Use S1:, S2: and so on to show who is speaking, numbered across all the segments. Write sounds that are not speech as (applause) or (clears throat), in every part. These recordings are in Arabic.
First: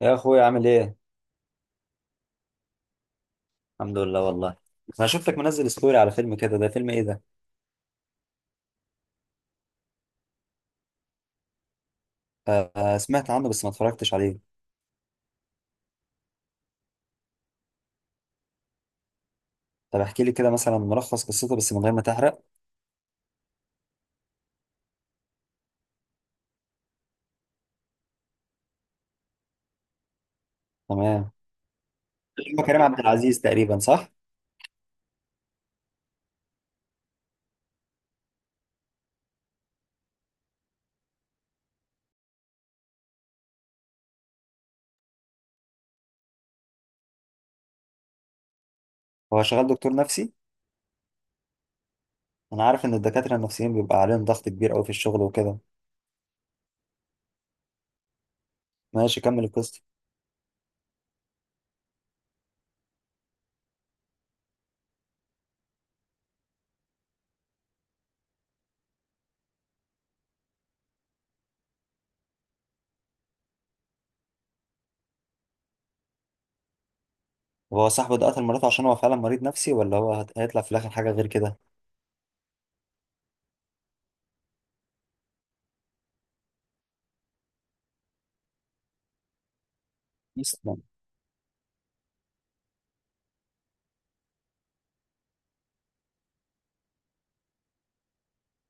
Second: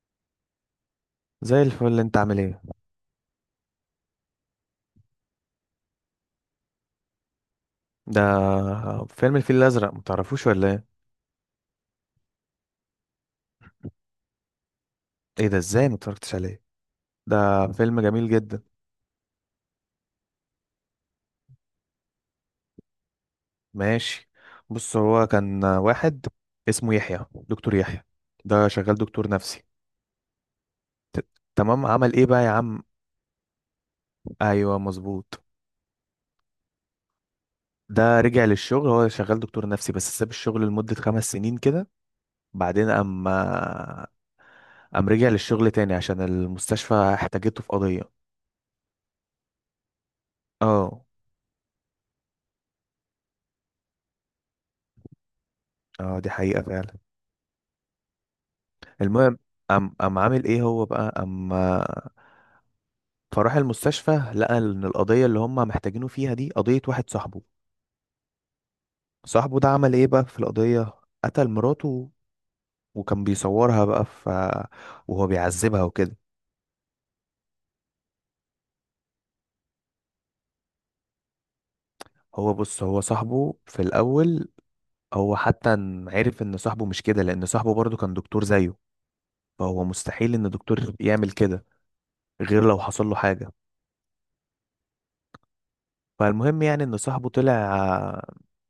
S1: يا اخويا، عامل ايه؟
S2: زي الفل، انت عامل ايه؟
S1: الحمد لله والله. انا شفتك منزل ستوري على فيلم كده، ده فيلم ايه ده؟
S2: ده فيلم الفيل الازرق، متعرفوش ولا ايه؟
S1: آه، آه، سمعت عنه بس ما اتفرجتش عليه.
S2: ايه ده، ازاي متفرجتش عليه؟ ده فيلم جميل جدا.
S1: طب احكي لي كده مثلا ملخص قصته، بس من غير ما تحرق.
S2: ماشي. بص، هو كان واحد اسمه يحيى، دكتور يحيى. ده شغال دكتور نفسي. ت-
S1: تمام.
S2: تمام، عمل ايه بقى يا
S1: فيلم
S2: عم؟
S1: كريم عبد العزيز تقريبا، صح؟
S2: ايوه، مظبوط. ده رجع للشغل، هو شغال دكتور نفسي بس ساب الشغل لمدة 5 سنين كده. بعدين اما قام رجع للشغل تاني عشان المستشفى احتاجته في قضية.
S1: هو شغال دكتور نفسي؟
S2: اه.
S1: انا عارف ان الدكاتره النفسيين بيبقى عليهم ضغط كبير قوي في الشغل وكده.
S2: اه، دي حقيقة فعلا.
S1: ماشي،
S2: المهم،
S1: كمل القصه.
S2: قام عامل ايه هو بقى، قام فراح المستشفى، لقى ان القضية اللي هم محتاجينه فيها دي قضية واحد صاحبه. صاحبه ده عمل ايه بقى في القضية؟ قتل مراته، وكان بيصورها بقى ف وهو بيعذبها وكده.
S1: طب هو صاحبه ده قتل مراته عشان هو فعلا مريض نفسي، ولا هو هيطلع في الاخر حاجه غير كده؟
S2: هو بص، هو صاحبه في الاول، هو حتى عرف ان صاحبه مش كده، لان صاحبه برضه كان دكتور زيه، فهو مستحيل ان
S1: يسلم.
S2: دكتور يعمل كده غير لو حصل له حاجة. فالمهم يعني ان صاحبه طلع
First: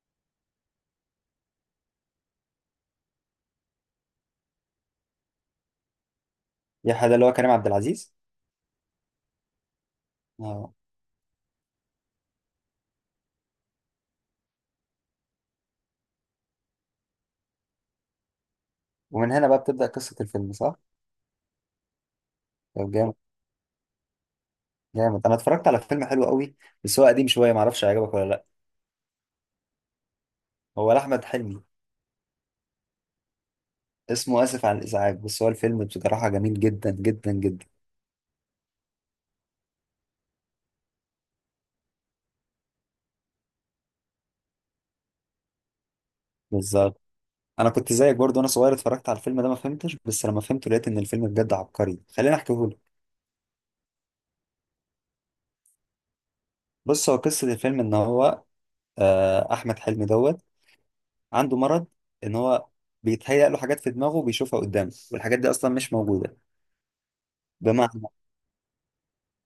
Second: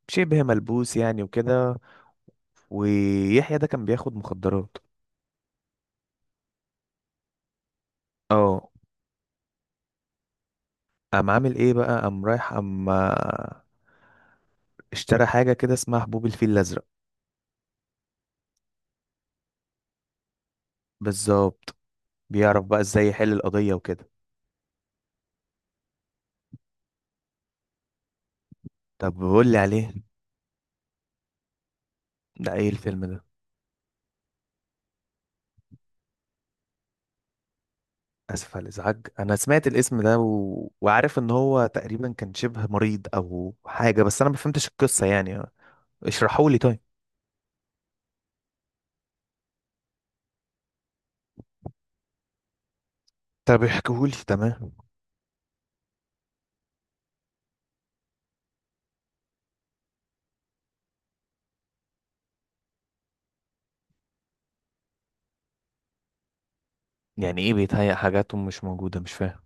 S2: شبه ملبوس يعني وكده، ويحيى ده كان بياخد مخدرات.
S1: يا حدا اللي هو كريم عبد العزيز؟
S2: اه.
S1: اه.
S2: قام عامل ايه بقى، قام رايح، قام اشترى حاجة كده اسمها حبوب الفيل الأزرق.
S1: ومن هنا بقى بتبدا قصه الفيلم، صح؟
S2: بالظبط. بيعرف بقى
S1: طب
S2: ازاي
S1: جامد.
S2: يحل القضية وكده.
S1: جامد، انا اتفرجت على فيلم حلو قوي. بس هو قديم شويه، معرفش هيعجبك ولا لا.
S2: طب بقول لي عليه.
S1: هو لاحمد حلمي.
S2: ده ايه الفيلم ده؟
S1: اسمه اسف على الازعاج، بس هو الفيلم بصراحه جميل جدا جدا جدا.
S2: اسف على الازعاج. انا سمعت الاسم ده وعارف ان هو تقريبا كان شبه مريض او حاجة، بس انا ما فهمتش القصة يعني. اشرحوا لي طيب.
S1: بالظبط. انا كنت زيك برضو، وانا صغير اتفرجت على الفيلم ده ما فهمتش، بس لما فهمته لقيت ان الفيلم بجد عبقري. خليني احكيهولك.
S2: طب احكيهولي، تمام.
S1: بص، هو قصه الفيلم ان هو احمد حلمي دوت عنده مرض، ان هو بيتهيأ له حاجات في دماغه وبيشوفها قدامه، والحاجات دي اصلا مش موجوده.
S2: يعني ايه
S1: بمعنى،
S2: بيتهيأ حاجات مش موجودة؟ مش فاهم.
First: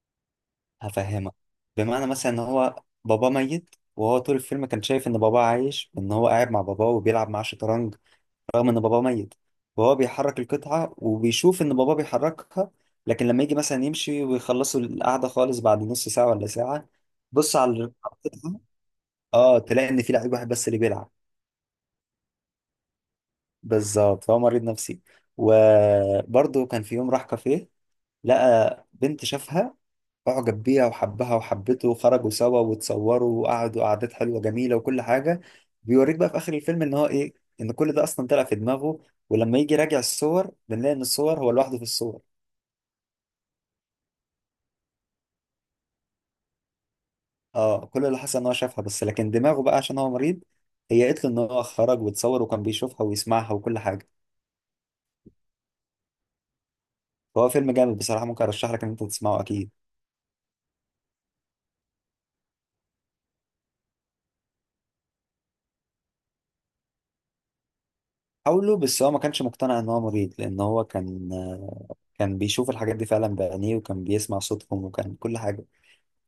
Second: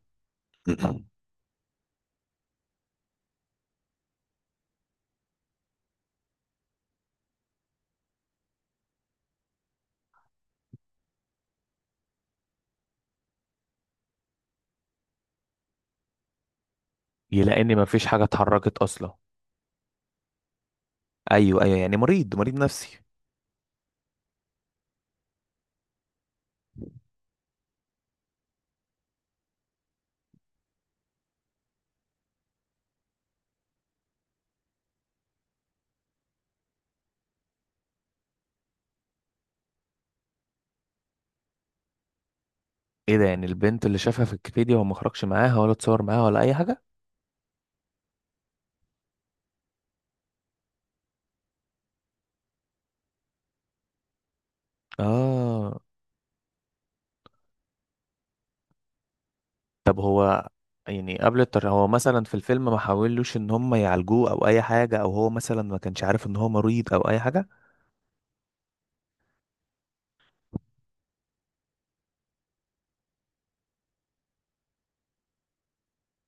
S2: (clears throat)
S1: هفهمك. بمعنى مثلا ان هو باباه ميت، وهو طول الفيلم كان شايف ان باباه عايش، ان هو قاعد مع باباه وبيلعب معاه شطرنج رغم ان باباه ميت. وهو بيحرك القطعة وبيشوف ان باباه بيحركها. لكن لما يجي مثلا يمشي ويخلصوا القعدة خالص بعد نص ساعة ولا ساعة، بص
S2: يلاقي
S1: على
S2: ان مفيش
S1: القطعة
S2: حاجة
S1: (laughs)
S2: اتحركت اصلا.
S1: اه، تلاقي ان في لعيب واحد بس اللي بيلعب.
S2: ايوه، ايوه، يعني مريض، مريض نفسي.
S1: بالظبط، فهو مريض نفسي. وبرضه كان في يوم راح كافيه، لقى بنت شافها، اعجب بيها وحبها وحبته، وخرجوا سوا وتصوروا وقعدوا قعدات حلوه جميله وكل حاجه. بيوريك بقى في اخر الفيلم ان هو ايه؟ ان كل ده اصلا طلع في دماغه. ولما يجي راجع الصور، بنلاقي ان الصور هو لوحده في الصور.
S2: ايه ده، يعني البنت اللي شافها في الكافيتيريا هو ما خرجش معاها ولا اتصور معاها ولا اي حاجه؟
S1: اه، كل اللي حصل ان هو شافها بس، لكن دماغه بقى عشان هو مريض، هي قالت له ان هو خرج وتصور، وكان بيشوفها ويسمعها وكل حاجه.
S2: اه.
S1: فهو فيلم جامد بصراحه، ممكن ارشح لك ان انت تسمعه اكيد.
S2: طب هو، يعني قبل التر، هو مثلا في الفيلم ما حاولوش ان هم يعالجوه او اي حاجه، او هو مثلا ما كانش عارف ان هو مريض او اي حاجه؟
S1: حاوله، بس هو ما كانش مقتنع ان هو مريض، لان هو كان بيشوف الحاجات دي فعلا بعينيه، وكان بيسمع صوتهم وكان كل حاجه.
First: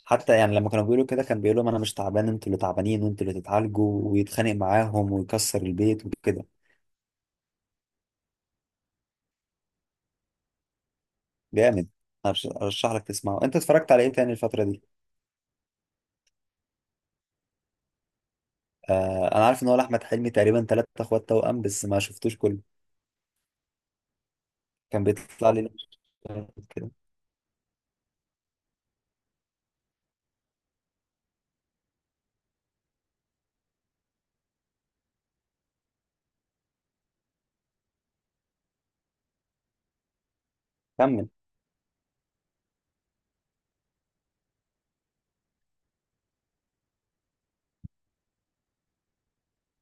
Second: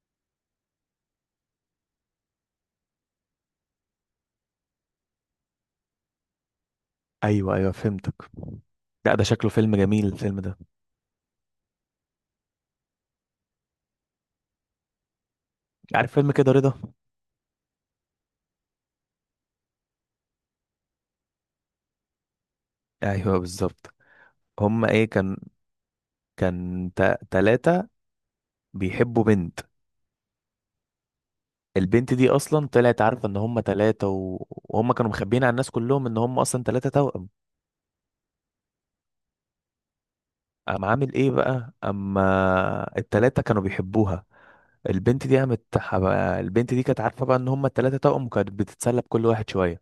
S1: حتى يعني لما كانوا بيقولوا كده، كان بيقول لهم انا مش تعبان، انتوا اللي تعبانين وانتوا اللي تتعالجوا، ويتخانق معاهم ويكسر البيت وكده.
S2: ايوه، ايوه، فهمتك. لا، ده شكله فيلم جميل، الفيلم ده.
S1: جامد. ارشح لك تسمعه. انت اتفرجت على ايه تاني الفتره دي؟
S2: عارف فيلم كده، رضا؟
S1: انا عارف ان هو لاحمد حلمي تقريبا، ثلاثة اخوات توأم بس ما شفتوش كله.
S2: ايوه، بالظبط. هما
S1: كان
S2: ايه كان؟
S1: بيطلع لي كده.
S2: كان تلاتة بيحبوا بنت. البنت دي اصلا طلعت عارفه ان هم ثلاثه وهم كانوا مخبيين على الناس كلهم ان هم اصلا ثلاثه توأم. قام عامل
S1: كمل.
S2: ايه بقى اما الثلاثه كانوا بيحبوها؟ البنت دي قامت ح- البنت دي كانت عارفه بقى ان هم الثلاثه توأم، وكانت بتتسلى بكل واحد شويه.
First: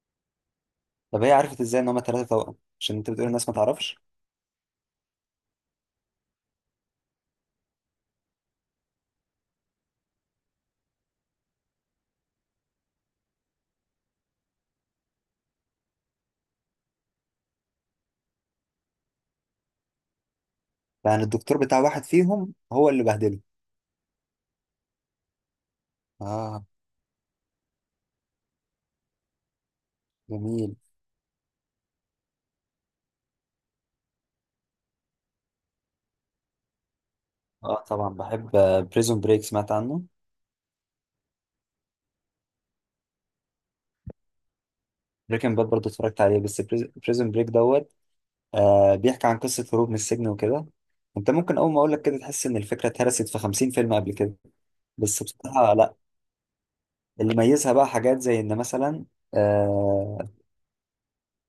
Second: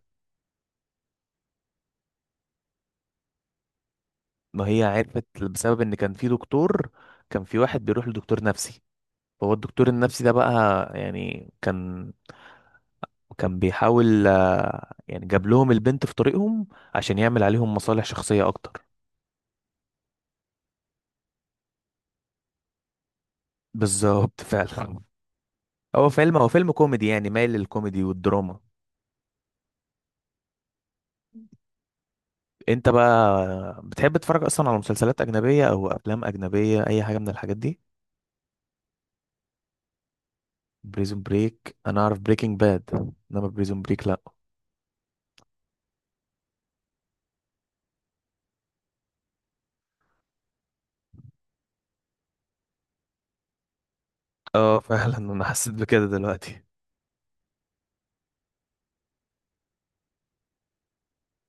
S1: طب هي عرفت ازاي ان هما ثلاثة توأم؟ عشان انت بتقول الناس ما تعرفش.
S2: ما هي عرفت بسبب ان كان في دكتور، كان في واحد بيروح لدكتور نفسي، فهو الدكتور النفسي ده بقى، يعني كان بيحاول يعني جاب لهم البنت في طريقهم عشان يعمل عليهم مصالح شخصيه اكتر.
S1: يعني الدكتور بتاع واحد فيهم هو اللي بهدله؟
S2: بالظبط، فعلا. هو فيلم هو
S1: اه.
S2: فيلم كوميدي يعني، مايل للكوميدي والدراما.
S1: جميل.
S2: انت بقى بتحب تتفرج اصلا على مسلسلات اجنبيه او افلام اجنبيه، اي حاجه من الحاجات دي؟
S1: اه، طبعا بحب. بريزون بريك، سمعت عنه؟
S2: بريزون بريك، انا اعرف بريكنج باد، انما بريزون بريك لا.
S1: بريكنج باد برضه اتفرجت عليه، بس بريزون بريك دوت بيحكي عن قصة هروب من السجن وكده. انت ممكن اول ما اقول لك كده، تحس ان الفكرة اتهرست في 50 فيلم قبل كده.
S2: اه، فعلا
S1: بس
S2: انا حسيت
S1: بصراحة لا.
S2: بكده دلوقتي.
S1: اللي ميزها بقى حاجات زي ان مثلا آه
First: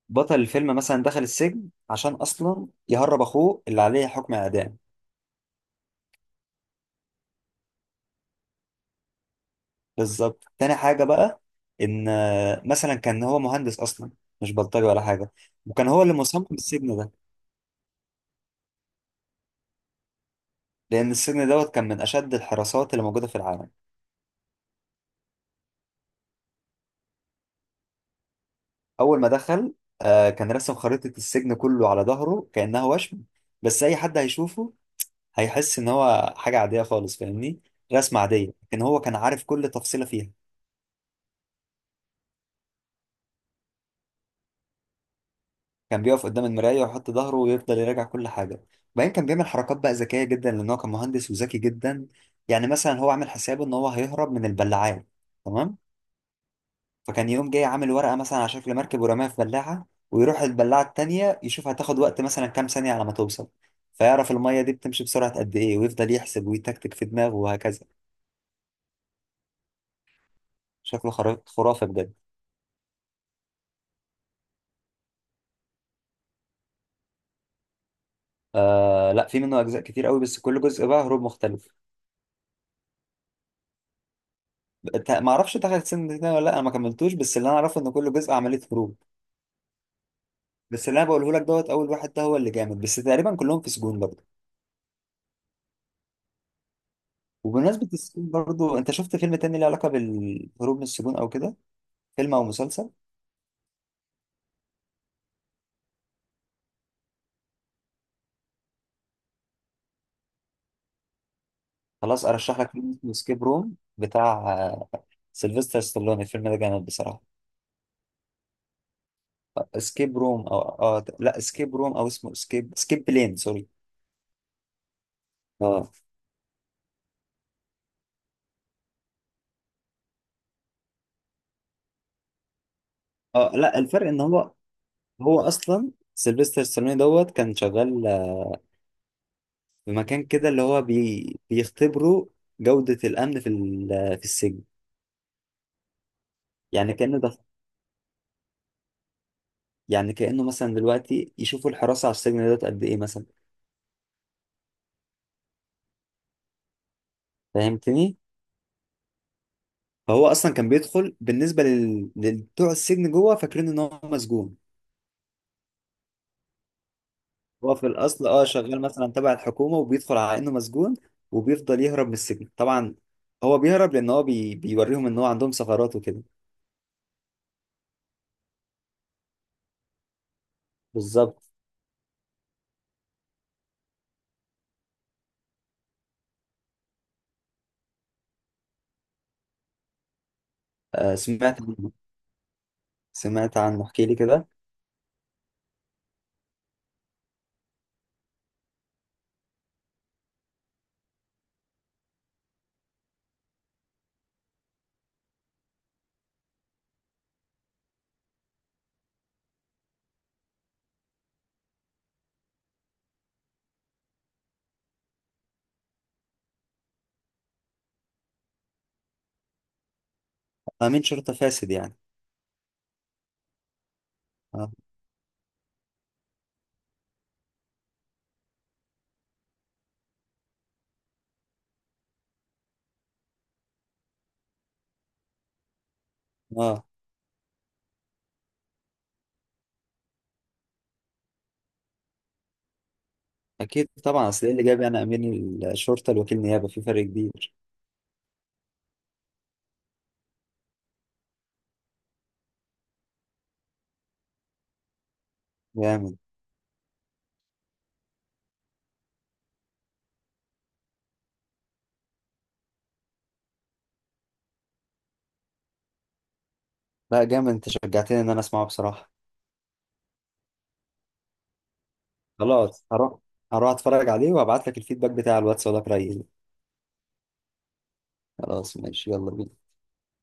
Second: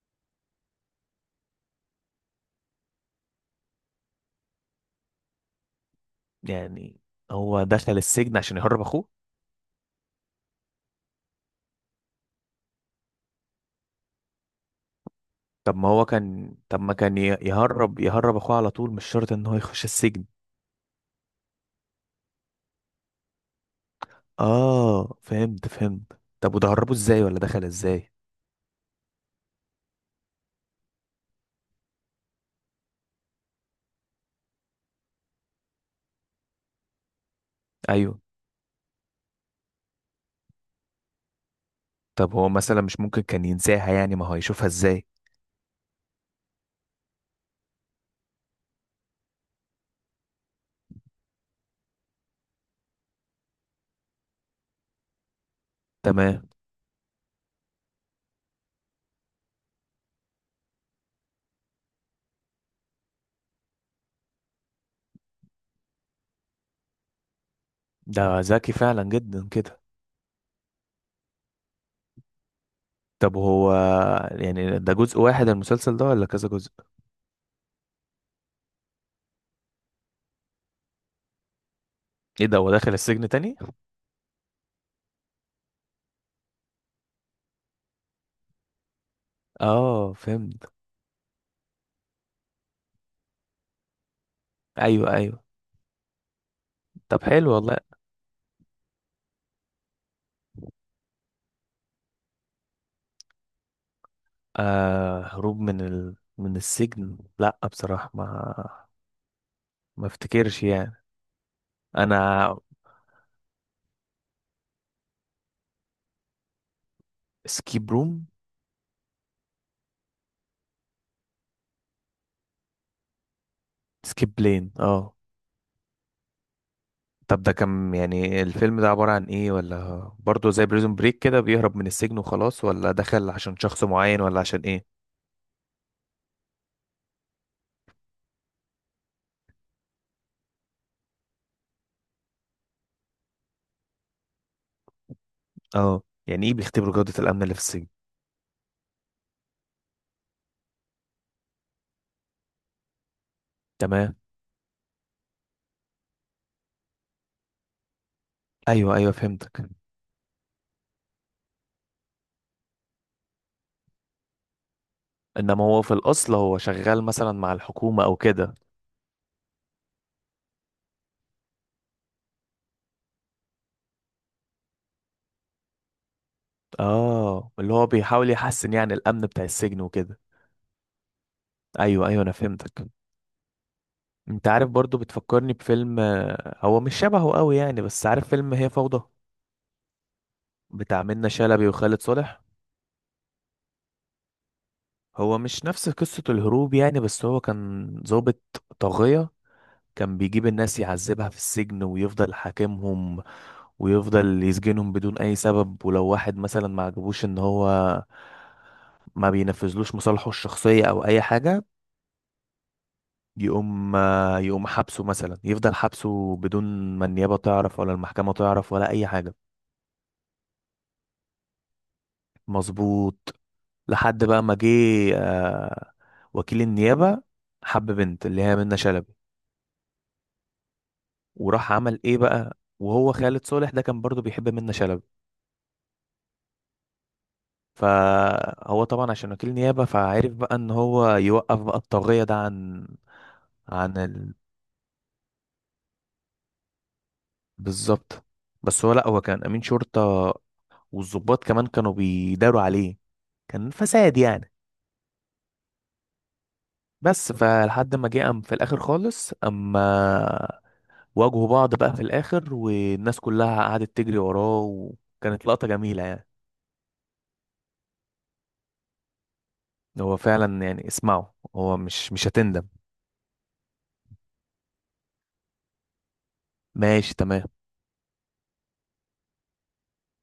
S1: بطل الفيلم مثلا دخل السجن عشان اصلا يهرب اخوه اللي عليه حكم اعدام.
S2: يعني هو دخل السجن عشان يهرب اخوه.
S1: بالظبط. تاني حاجة بقى، ان مثلا كان هو مهندس اصلا، مش بلطجي ولا حاجة. وكان هو اللي مصمم
S2: طب ما
S1: السجن ده،
S2: كان يهرب اخوه على طول، مش شرط ان هو يخش السجن.
S1: لان السجن دوت كان من اشد الحراسات اللي موجودة في العالم.
S2: اه، فهمت، فهمت. طب وده هربه ازاي، ولا دخل ازاي؟
S1: اول ما دخل كان رسم خريطة السجن كله على ظهره كأنها وشم. بس اي حد هيشوفه، هيحس ان هو حاجة عادية خالص، فاهمني؟
S2: ايوه.
S1: رسمة عادية، لكن هو كان عارف كل تفصيلة فيها.
S2: طب هو مثلا مش ممكن كان ينساها؟ يعني ما هو هيشوفها ازاي؟
S1: كان بيقف قدام المراية ويحط ظهره ويفضل يراجع كل حاجة. وبعدين كان بيعمل حركات بقى ذكية جدا، لان هو كان مهندس وذكي جدا. يعني مثلا هو عامل حسابه ان هو هيهرب من البلاعات. تمام.
S2: تمام.
S1: فكان يقوم جاي عامل ورقة مثلا على شكل مركب ورماها في بلاعة، ويروح البلاعة التانية يشوف هتاخد وقت مثلا كام ثانية على ما توصل. فيعرف المية دي بتمشي بسرعة قد إيه، ويفضل يحسب ويتكتك في دماغه وهكذا.
S2: ده ذكي فعلا جدا كده.
S1: شكله خرافة بجد.
S2: طب هو يعني ده جزء واحد المسلسل ده ولا كذا جزء؟
S1: لا، في منه أجزاء كتير قوي، بس كل جزء بقى هروب مختلف.
S2: ايه ده، هو داخل السجن تاني؟
S1: ما أعرفش دخل السن ده ولا لأ، أنا ما كملتوش، بس اللي أنا أعرفه إن كل جزء عملية هروب.
S2: اه، فهمت.
S1: بس اللي أنا بقوله لك دوت أول واحد ده هو اللي جامد، بس تقريبا كلهم في سجون برضه.
S2: ايوه، ايوه. طب حلو والله.
S1: وبمناسبة السجون برضه، أنت شفت فيلم تاني له علاقة بالهروب من السجون أو كده؟ فيلم أو مسلسل؟
S2: آه، هروب من من السجن، لا بصراحة ما افتكرش يعني،
S1: خلاص،
S2: انا.
S1: ارشح لك فيلم اسمه اسكيب روم بتاع آه، سيلفستر ستالوني. الفيلم ده جامد بصراحه.
S2: سكيب روم.
S1: اسكيب روم او اه لا، اسكيب روم، او اسمه اسكيب بلين، سوري.
S2: سكيب بلين، اه.
S1: اه.
S2: طب ده كان يعني الفيلم ده عبارة عن ايه؟ ولا برضه زي بريزون بريك كده، بيهرب من السجن وخلاص، ولا دخل
S1: اه،
S2: عشان
S1: لا،
S2: شخص
S1: الفرق
S2: معين،
S1: ان
S2: ولا
S1: هو،
S2: عشان ايه؟
S1: هو اصلا سيلفستر ستالوني دوت كان شغال، في مكان كده اللي هو بيختبروا جوده الامن في ال- آه، في السجن.
S2: اه، يعني ايه بيختبروا
S1: يعني
S2: جودة
S1: كانه ده،
S2: الامن اللي في السجن؟
S1: يعني كانه مثلا دلوقتي يشوفوا الحراسه على السجن دوت قد ايه مثلا.
S2: تمام.
S1: فهمتني؟
S2: ايوه، ايوه، فهمتك.
S1: فهو اصلا كان بيدخل بالنسبه لبتوع السجن جوه، فاكرين ان هو مسجون.
S2: انما هو في الاصل هو شغال مثلا مع
S1: هو في
S2: الحكومة او
S1: الاصل
S2: كده؟
S1: شغال مثلا تبع الحكومه، وبيدخل على انه مسجون. وبيفضل يهرب من السجن طبعا. هو بيهرب لان هو بيوريهم ان هو عندهم ثغرات وكده.
S2: اه، اللي هو بيحاول يحسن يعني الامن بتاع السجن وكده.
S1: بالظبط.
S2: ايوه، ايوه، انا فهمتك. انت عارف برضو بتفكرني بفيلم، هو مش شبهه قوي يعني، بس عارف فيلم هي فوضى، بتاع منة
S1: سمعت
S2: شلبي
S1: عنه.
S2: وخالد صالح؟
S1: سمعت عنه، احكي لي كده.
S2: هو مش نفس قصة الهروب يعني، بس هو كان ضابط طاغية، كان بيجيب الناس يعذبها في السجن ويفضل حاكمهم، ويفضل يسجنهم بدون اي سبب، ولو واحد مثلا ما عجبوش ان هو ما بينفذلوش مصالحه الشخصية او اي حاجة، يقوم يقوم حبسه مثلا، يفضل حبسه بدون ما النيابة تعرف ولا المحكمة تعرف ولا اي حاجة.
S1: امين شرطه فاسد يعني؟
S2: مظبوط. لحد بقى ما جه
S1: اه.
S2: آه، وكيل النيابة، حب بنت اللي هي منة شلبي، وراح عمل ايه بقى؟ وهو خالد صالح ده كان برضو بيحب منة شلبي.
S1: اه،
S2: فهو طبعا عشان وكيل نيابة، فعرف بقى ان هو يوقف بقى الطاغية ده عن.
S1: اكيد
S2: عن
S1: طبعا،
S2: ال...
S1: اصل ايه اللي جاب يعني امين الشرطه لوكيل نيابه، في فرق كبير.
S2: بالظبط. بس هو، لا هو كان امين شرطة، والضباط كمان كانوا بيداروا عليه، كان فساد يعني.
S1: جامد.
S2: بس فلحد ما جه، قام في الاخر خالص، اما واجهوا بعض بقى في الاخر، والناس كلها قعدت تجري وراه، وكانت لقطة جميلة يعني.
S1: لا، جامد، انت شجعتني ان انا اسمعه بصراحه.
S2: هو فعلا يعني اسمعه، هو مش هتندم.
S1: خلاص، هروح. هروح اتفرج عليه وابعت لك الفيدباك بتاع الواتس ولا رأيي.
S2: ماشي، تمام.
S1: خلاص، ماشي، يلا بينا.